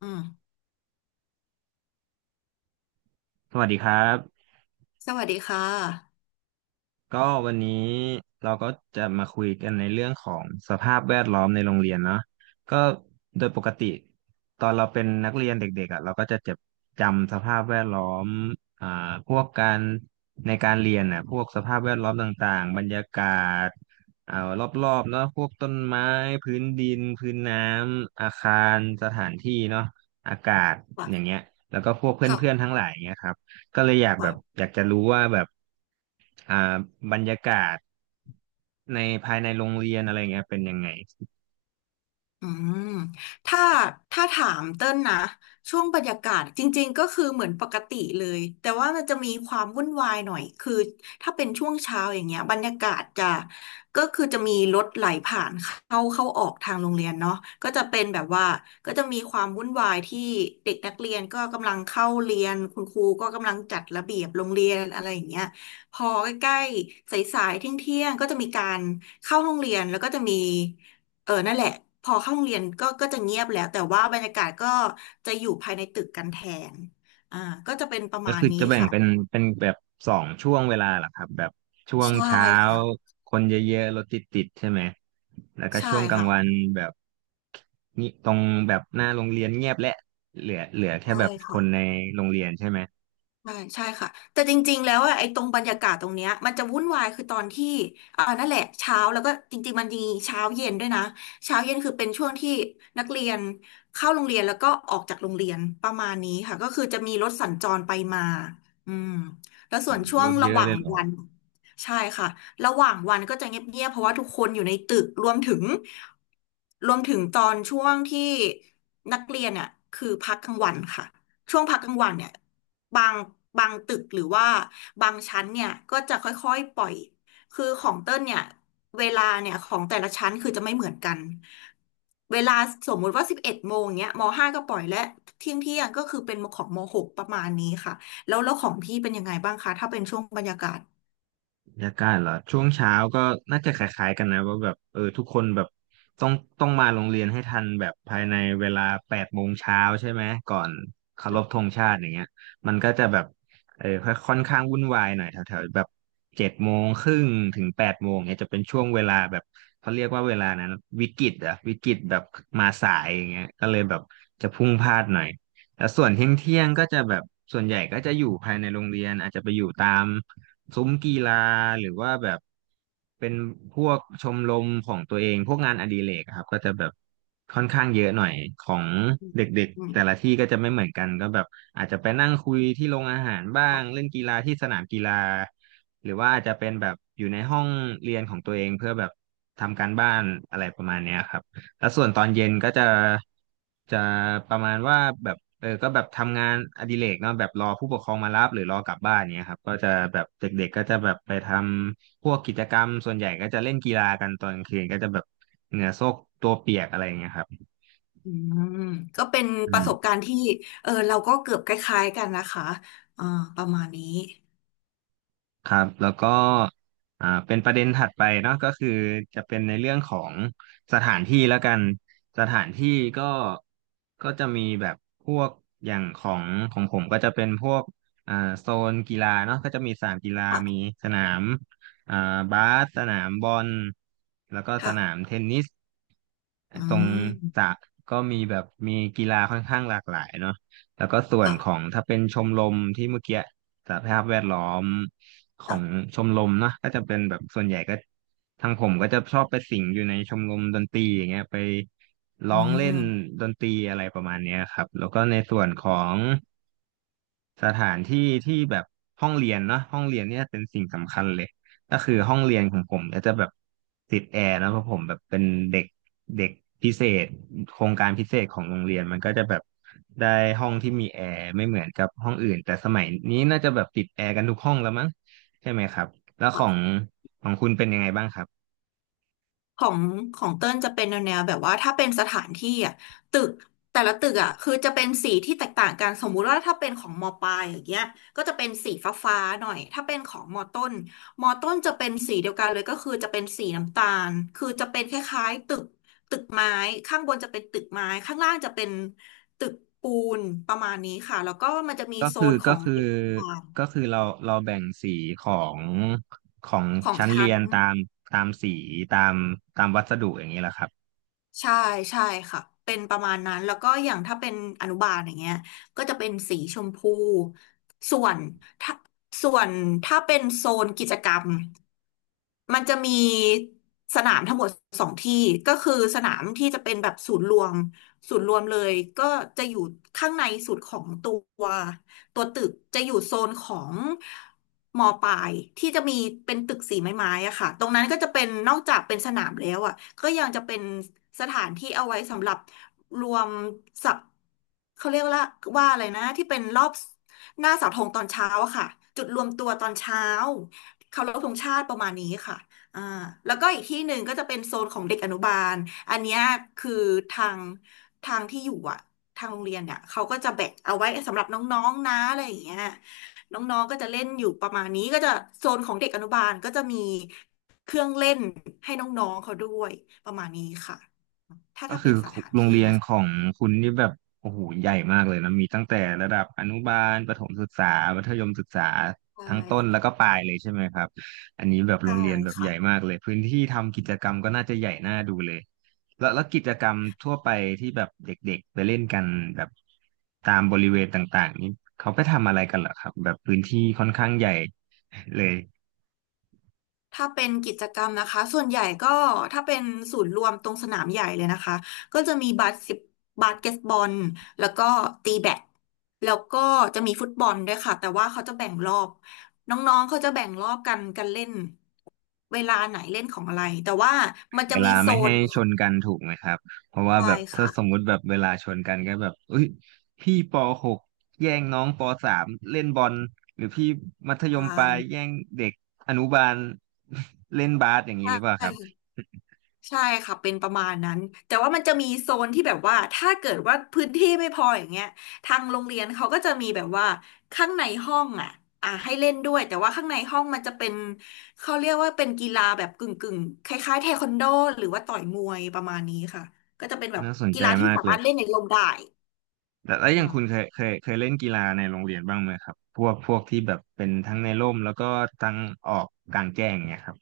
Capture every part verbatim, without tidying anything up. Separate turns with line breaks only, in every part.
อืม
สวัสดีครับ
สวัสดีค่ะ
ก็วันนี้เราก็จะมาคุยกันในเรื่องของสภาพแวดล้อมในโรงเรียนเนาะก็โดยปกติตอนเราเป็นนักเรียนเด็กๆอ่ะเราก็จะจ็บจำสภาพแวดล้อมอ่าพวกการในการเรียนน่ะพวกสภาพแวดล้อมต่างๆบรรยากาศอ่ารอบๆเนาะพวกต้นไม้พื้นดินพื้นน้ำอาคารสถานที่เนาะอากาศอย่างเงี้
ว่ะ
ยแล้วก็พวกเพื่อนๆ
ค่ะ
ทั้งหลายเงี้ยครับก็เลยอยากแบบ
ว่ะ
อยากจะรู้ว่าแบบ อ่าบรรยากาศในภายในโรงเรียนอะไรเงี้ยเป็นยังไง
อืมถ้าถ้าถามเต้นนะช่วงบรรยากาศจริงๆก็คือเหมือนปกติเลยแต่ว่ามันจะมีความวุ่นวายหน่อยคือถ้าเป็นช่วงเช้าอย่างเงี้ยบรรยากาศจะก็คือจะมีรถไหลผ่านเข้าเข้าออกทางโรงเรียนเนาะก็จะเป็นแบบว่าก็จะมีความวุ่นวายที่เด็กนักเรียนก็กำลังเข้าเรียนคุณครูก็กำลังจัดระเบียบโรงเรียนอะไรอย่างเงี้ยพอใกล้ๆสายๆเที่ยงๆก็จะมีการเข้าห้องเรียนแล้วก็จะมี เออนั่นแหละพอเข้าโรงเรียนก็ก็จะเงียบแล้วแต่ว่าบรรยากาศก็จะอยู่ภายในตึกกันแทนอ่าก็จะเป็นประ
ก็
มาณ
คือ
นี้
จะแบ่ง
ค่ะ
เป็นเป็นแบบสองช่วงเวลาเหรอครับแบบช่วง
ใช่
เช้า
ค่ะ
คนเยอะๆรถติดๆใช่ไหมแล้วก็
ใช่
ช่วงกลาง
ค่ะ
วันแบบนี่ตรงแบบหน้าโรงเรียนเงียบและเหลือเหลือแค่
ใช่
แบบค
ค่ะ
นในโรงเรียนใช่ไหม
ใช่ใช่ค่ะแต่จริงๆแล้วอะไอ้ตรงบรรยากาศตรงเนี้ยมันจะวุ่นวายคือตอนที่อ่านั่นแหละเช้าแล้วก็จริงๆมันมีเช้าเย็นด้วยนะเช้าเย็นคือเป็นช่วงที่นักเรียนเข้าโรงเรียนแล้วก็ออกจากโรงเรียนประมาณนี้ค่ะก็คือจะมีรถสัญจรไปมาอืมแล้วส่
โอ้
วน
โห
ช่ว
ร
ง
ถเย
ระห
อะ
ว่า
เล
ง
ยเหรอ
วันใช่ค่ะระหว่างวันก็จะเงียบๆเพราะว่าทุกคนอยู่ในตึกรวมถึงรวมถึงตอนช่วงที่นักเรียนเนี่ยคือพักกลางวันค่ะช่วงพักกลางวันเนี่ย บางบางตึกหรือว่าบางชั้นเนี่ยก็จะค่อยๆปล่อยคือของเต้นเนี่ยเวลาเนี่ยของแต่ละชั้นคือจะไม่เหมือนกันเวลาสมมุติว่าสิบเอ็ดโมงเนี้ยมห้าก็ปล่อยและเที่ยงเที่ยงก็คือเป็นของมหกประมาณนี้ค่ะแล้วแล้วของพี่เป็นยังไงบ้างคะถ้าเป็นช่วงบรรยากาศ
บรรยากาศเหรอช่วงเช้าก็น่าจะคล้ายๆกันนะว่าแบบเออทุกคนแบบต้องต้องมาโรงเรียนให้ทันแบบภายในเวลาแปดโมงเช้าใช่ไหมก่อนเคารพธงชาติอย่างเงี้ยมันก็จะแบบเออค่อยค่อนข้างวุ่นวายหน่อยแถวๆแบบเจ็ดโมงครึ่งถึงแปดโมงเนี่ยจะเป็นช่วงเวลาแบบเขาเรียกว่าเวลานั้นวิกฤตอะวิกฤตแบบมาสายอย่างเงี้ยก็เลยแบบจะพลุ่งพลาดหน่อย แล้วส่วนเที่ยงเที่ยงก็จะแบบส่วนใหญ่ก็จะอยู่ภายในโรงเรียนอาจจะไปอยู่ตามซุ้มกีฬาหรือว่าแบบเป็นพวกชมรมของตัวเองพวกงานอดิเรกอะครับก็จะแบบค่อนข้างเยอะหน่อยของเด็ก
อื
ๆ
ม
แต่ละที่ก็จะไม่เหมือนกันก็แบบอาจจะไปนั่งคุยที่โรงอาหารบ้างเล่นกีฬาที่สนามกีฬาหรือว่าอาจจะเป็นแบบอยู่ในห้องเรียนของตัวเองเพื่อแบบทำการบ้านอะไรประมาณเนี้ยครับ แล้วส่วนตอนเย็นก็จะจะประมาณว่าแบบเออก็แบบทำงานอดิเรกเนาะแบบรอผู้ปกครองมารับหรือรอกลับบ้านเนี้ยครับก็จะแบบเด็กๆก็จะแบบไปทำพวกกิจกรรมส่วนใหญ่ก็จะเล่นกีฬากันตอนกลางคืนก็จะแบบเหงื่อโซกตัวเปียกอะไรอย่างเงี้ยครับ
อืมก็เป็น
อื
ประ
ม
สบการณ์ที่เออเราก็เกือบคล้ายๆกันนะคะอ่าประมาณนี้
ครับแล้วก็อ่าเป็นประเด็นถัดไปเนาะก็คือจะเป็นในเรื่องของสถานที่แล้วกันสถานที่ก็ก็จะมีแบบพวกอย่างของของผมก็จะเป็นพวกอ่าโซนกีฬาเนาะก็จะมีสนามกีฬามี
ค่ะ
สนามอ่าบาสสนามบอลแล้วก็ส
ค่ะ
นามเทนนิส
อื
ตรงส
ม
ระก็มีแบบมีกีฬาค่อนข้างหลากหลายเนาะ แล้วก็ส่วน
ค่ะ
ของถ้าเป็นชมรมที่เมื่อกี้สหภาพแวดล้อมขอ
ค่ะ
งชมรมเนาะก็จะเป็นแบบส่วนใหญ่ก็ทางผมก็จะชอบไปสิงอยู่ในชมรมดนตรีอย่างเงี้ยไป
อื
ร้องเล่น
ม
ดนตรีอะไรประมาณเนี้ยครับแล้วก็ในส่วนของ สถานที่ที่แบบห้องเรียนเนาะห้องเรียนเนี่ยเป็นสิ่งสำคัญเลยก็คือห้องเรียนของผมเนี่ยจะแบบติดแอร์นะเพราะผมแบบเป็นเด็กเด็กพิเศษโครงการพิเศษของโรงเรียนมันก็จะแบบได้ห้องที่มีแอร์ไม่เหมือนกับห้องอื่นแต่สมัยนี้น่าจะแบบติดแอร์กันทุกห้องแล้วมั้งใช่ไหมครับแล้วของของคุณเป็นยังไงบ้างครับ
ของของเติ้ลจะเป็นแนวแนวแบบว่าถ้าเป็นสถานที่อ่ะตึกแต่ละตึกอ่ะคือจะเป็นสีที่แตกต่างกันสมมุติว่าถ้าเป็นของมปลายอย่างเงี้ยก็จะเป็นสีฟ้าฟ้าหน่อยถ้าเป็นของมต้นมต้นจะเป็นสีเดียวกันเลยก็คือจะเป็นสีน้ำตาลคือจะเป็นคล้ายๆตึกตึกไม้ข้างบนจะเป็นตึกไม้ข้างล่างจะเป็นตึกปูนประมาณนี้ค่ะแล้วก็มันจะมี
ก็
โซ
คือ
นขอ
ก็
ง
คือ
เด็กต่าง
ก็คือเราเราแบ่งสีของของ
ๆของ
ชั้นเรี
ชั้น
ยนตามตามสีตามตามวัสดุอย่างนี้แหละครับ
ใช่ใช่ค่ะเป็นประมาณนั้นแล้วก็อย่างถ้าเป็นอนุบาลอย่างเงี้ยก็จะเป็นสีชมพูส่วนส่วนถ้าเป็นโซนกิจกรรม มันจะมีสนามทั้งหมดสองที่ก็คือสนามที่จะเป็นแบบศูนย์รวมศูนย์รวมเลยก็จะอยู่ข้างในสุดของตัวตัวตึกจะอยู่โซนของมอปลายที่จะมีเป็นตึกสีไม้ๆอะค่ะตรงนั้นก็จะเป็นนอกจากเป็นสนามแล้วอะก็ยังจะเป็นสถานที่เอาไว้สำหรับรวมสับเขาเรียกว่าว่าอะไรนะที่เป็นรอบหน้าเสาธงตอนเช้าอะค่ะจุดรวมตัวตอนเช้า เคารพธงชาติประมาณนี้ค่ะอ่าแล้วก็อีกที่หนึ่งก็จะเป็นโซนของเด็กอนุบาลอันเนี้ยคือทางทางที่อยู่อะทางโรงเรียนเนี่ยเขาก็จะแบ่งเอาไว้สำหรับน้องๆนะอะไรอย่างเงี้ยน้องๆก็จะเล่นอยู่ประมาณนี้ก็จะโซนของเด็กอนุบาลก็จะมีเครื่องเล่นให้น้องๆเขาด้วยประมาณนี้ค่ะ
ก็คือโรงเรียนของคุณนี่แบบโอ้โหใหญ่มากเลยนะมีตั้งแต่ระดับอนุบาลประถมศึกษามัธยมศึกษา
ใช
ทั้งต้น
่
แล้วก็ปลายเลยใช่ไหมครับอันนี้แบบโร
ใช่
งเรียนแบบให
ค่ะ
ญ่มากเลยพื้นที่ทำกิจกรรมก็น่าจะใหญ่น่าดูเลยแล้วแล้วกิจกรรมทั่วไปที่แบบเด็กๆไปเล่นกันแบบตามบริเวณต่างๆนี้เขาไปทำอะไรกันเหรอครับแบบพื้นที่ค่อนข้างใหญ่เลย
ถ้าเป็นกิจกรรมนะคะส่วนใหญ่ก็ถ้าเป็นศูนย์รวมตรงสนามใหญ่เลยนะคะก็จะมีบาสสิบบาสเกตบอลแล้วก็ตีแบดแล้วก็จะมีฟุตบอลด้วยค่ะแต่ว่าเขาจะแบ่งรอบน้องๆเขาจะแบ่งรอบกันกันเล่นเวลาไหนเล่นของอะไรแต่ว่ามัน
เว
จะมี
ลา
โซ
ไม่ให้
น
ชนกันถูกไหมครับเพราะว่า
ใช่
แบบถ้า
ค่ะ
สมมุติแบบเวลาชนกันก็แบบเอ้ยพี่ปหกแย่งน้องปสามเล่นบอลหรือพี่มัธยมปลาย
ใช
แย่งเด็กอนุบาล เล่นบาสอย่างนี้หรือเปล่าครับ
่ ใช่ค่ะเป็นประมาณนั้นแต่ว่ามันจะมีโซนที่แบบว่าถ้าเกิดว่าพื้นที่ไม่พออย่างเงี้ยทางโรงเรียนเขาก็จะมีแบบว่าข้างในห้องอ่ะอ่ะให้เล่นด้วยแต่ว่าข้างในห้องมันจะเป็นเขาเรียกว่าเป็นกีฬาแบบกึ่งกึ่งคล้ายๆเทควันโดหรือว่าต่อยมวยประมาณนี้ค่ะก็จะเป็นแบบ
น่าสน
กี
ใจ
ฬาที่
มาก
สา
เล
มา
ย
รถเล่นในร่มได้
แต่แล้วอ
อื
ย่าง
ม
คุณเคยเคยเคยเล่นกีฬาในโรงเรียนบ้างไหมครับพวกพวกที่แบบเป็นทั้งในร่มแล้วก็ทั้งออกกลางแจ้งเนี่ยครับ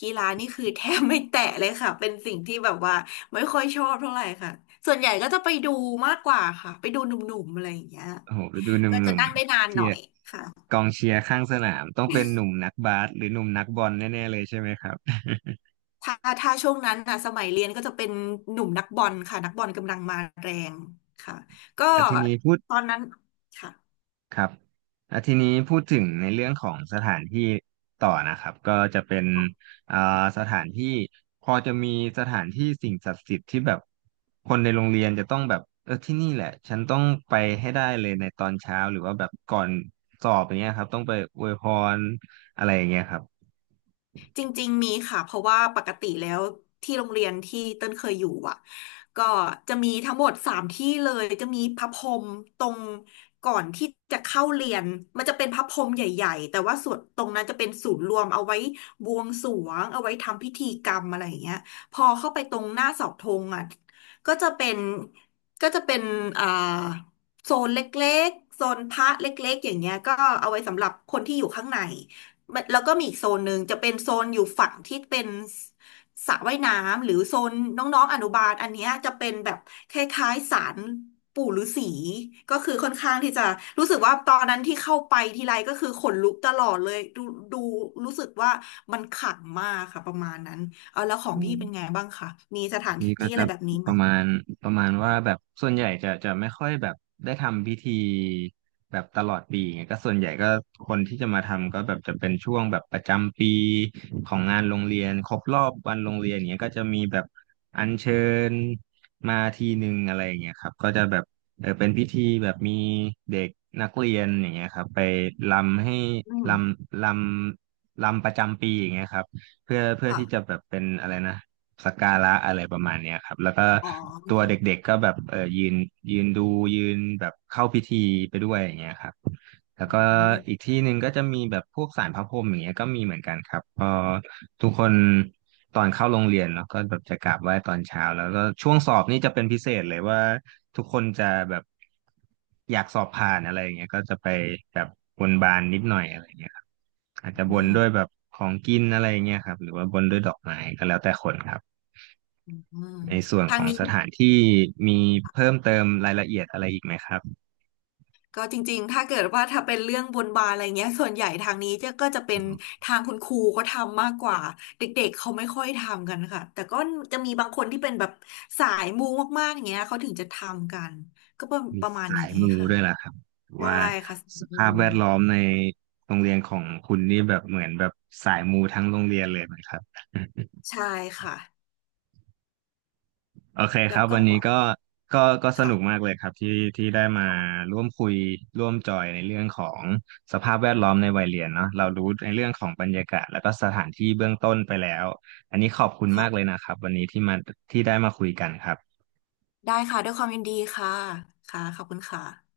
กีฬานี่คือแทบไม่แตะเลยค่ะเป็นสิ่งที่แบบว่าไม่ค่อยชอบเท่าไหร่ค่ะส่วนใหญ่ก็จะไปดูมากกว่าค่ะไปดูหนุ่มๆอะไรอย่างเงี้ย
โอ้โหไปดูหนุ
ก็จะ
่ม
นั่งได้นาน
ๆ
ห
ที่
น่อยค่ะ
กองเชียร์ข้างสนามต้องเป็นหนุ่มนักบาสหรือหนุ่มนักบอลแน่ๆเลยใช่ไหมครับ
ถ้าถ้าช่วงนั้นนะสมัยเรียนก็จะเป็นหนุ่มนักบอลค่ะนักบอลกำลังมาแรงค่ะ ก็
อาทีนี้พูด
ตอนนั้นค่ะ
ครับอาทีนี้พูดถึงในเรื่องของสถานที่ต่อนะครับก็จะเป็นอ่าสถานที่พอจะมีสถานที่สิ่งศักดิ์สิทธิ์ที่แบบคนในโรงเรียนจะต้องแบบเออที่นี่แหละฉันต้องไปให้ได้เลยในตอนเช้าหรือว่าแบบก่อนสอบอย่างเงี้ยครับต้องไปอวยพรอะไรอย่างเงี้ยครับ
จริงๆมีค่ะเพราะว่าปกติแล้วที่โรงเรียนที่เต้นเคยอยู่อ่ะก็จะมีทั้งหมดสามที่เลยจะมีพระพรหมตรงก่อนที่จะเข้าเรียนมันจะเป็นพระพรหมใหญ่ๆแต่ว่าส่วนตรงนั้นจะเป็นศูนย์รวมเอาไว้บวงสรวงเอาไว้ทำพิธีกรรมอะไรอย่างเงี้ยพอเข้าไปตรงหน้าเสาธงอ่ะก็จะเป็นก็จะเป็นอ่าโซนเล็กๆโซนพระเล็กๆอย่างเงี้ยก็เอาไว้สำหรับคนที่อยู่ข้างใน มันแล้วก็มีอีกโซนหนึ่งจะเป็นโซนอยู่ฝั่งที่เป็นสระว่ายน้ำหรือโซนน้องๆอนุบาลอันเนี้ยจะเป็นแบบคล้ายๆศาลปู่ฤาษีก็คือค่อนข้างที่จะรู้สึกว่าตอนนั้นที่เข้าไปทีไรก็คือขนลุกตลอดเลยดูดูรู้สึกว่ามันขลังมากค่ะประมาณนั้นเอาแล้วของพี่เป็นไงบ้างคะมีสถานท
พี่ก็
ี่อะ
จะ
ไรแบบนี้
ป
ไหม
ระมาณประมาณว่าแบบส่วนใหญ่จะจะไม่ค่อยแบบได้ทำพิธีแบบตลอดปีไงก็ส่วนใหญ่ก็คนที่จะมาทำก็แบบจะเป็นช่วงแบบประจำปีของงานโรงเรียนครบรอบวันโรงเรียนเนี้ยก็จะมีแบบอัญเชิญมาทีหนึ่งอะไรอย่างเงี้ยครับก็จะแบบเออเป็นพิธีแบบมีเด็กนักเรียนอย่างเงี้ยครับไปรำให้
อืม
รำรำรำประจำปีอย่างเงี้ยครับเพื่อเพื่อที่จะ
ค่ะ
แบบเป็นอะไรนะ สักการะอะไรประมาณเนี้ยครับแล้วก็
อ๋อ
ตัวเด็กๆก็แบบเออยืนยืนดูยืนแบบเข้าพิธีไปด้วยอย่างเงี้ยครับแล้ว
อื
ก็อีก
ม
ที่หนึ่งก็จะมีแบบพวกศาลพระพรหมอย่างเงี้ยก็มีเหมือนกันครับพอทุกคนตอนเข้าโรงเรียนเนาะก็แบบจะกราบไหว้ตอนเช้าแล้วก็ช่วงสอบนี่จะเป็นพิเศษเลยว่าทุกคนจะแบบอยากสอบผ่านอะไรอย่างเงี้ยก็จะไปแบบบนบานนิดหน่อยอะไรอย่างเงี้ยครับอาจจะ
อื
บน
ม
ด้วยแบบของกินอะไรอย่างเงี้ยครับหรือว่าบนด้วยดอกไม้ก็แล้วแต่คนครับ
อืม
ในส่วน
ทา
ข
ง
อง
นี้
สถานที่มีเพิ่มเติมรายละเอียดอะไรอีกไหมครับ
ก็จริงๆถ้าเกิดว่าถ้าเป็นเรื่องบนบานอะไรเงี้ยส่วนใหญ่ทางนี้จะก็จะเป็
อื
น
ม
ทางคุณครูเขาทำมากกว่าเด็กๆเขาไม่ค่อยทำกันค่ะแต่ก็จะมีบางคนที่เป็นแบบสายมูมากๆอย่างเงี้ยเขาถึงจะทำกันก็ประ
มี
ประมาณ
สา
นี้
ยมู
ค่ะ
ด้วยล่ะครับ
ได้
ว่า
ค่ะสา
ส
ยมู
ภาพแวดล้อมในโรงเรียนของคุณนี่แบบเหมือนแบบสายมูทั้งโรงเรียนเลยไหมครับ
ใช่ค่ะ
โอเคค
แล้ว
รับ
ก็
วันนี้ก็ก็ก็สนุกมา
ค่ะ
กเลยครับที่ที่ได้มา
ค่ะ
ร่วมคุยร่วมจอยในเรื่องของสภาพแวดล้อมในวัยเรียนเนาะเรารู้ในเรื่องของบรรยากาศแล้วก็สถานที่เบื้องต้นไปแล้วอันนี้ขอบคุณ
ค่ะ
มากเลยนะครับวันนี้ที่มาที่ได้มาคุยกันครับ
ได้ค่ะด้วยความยินดีค่ะค่ะขอบคุณค่ะ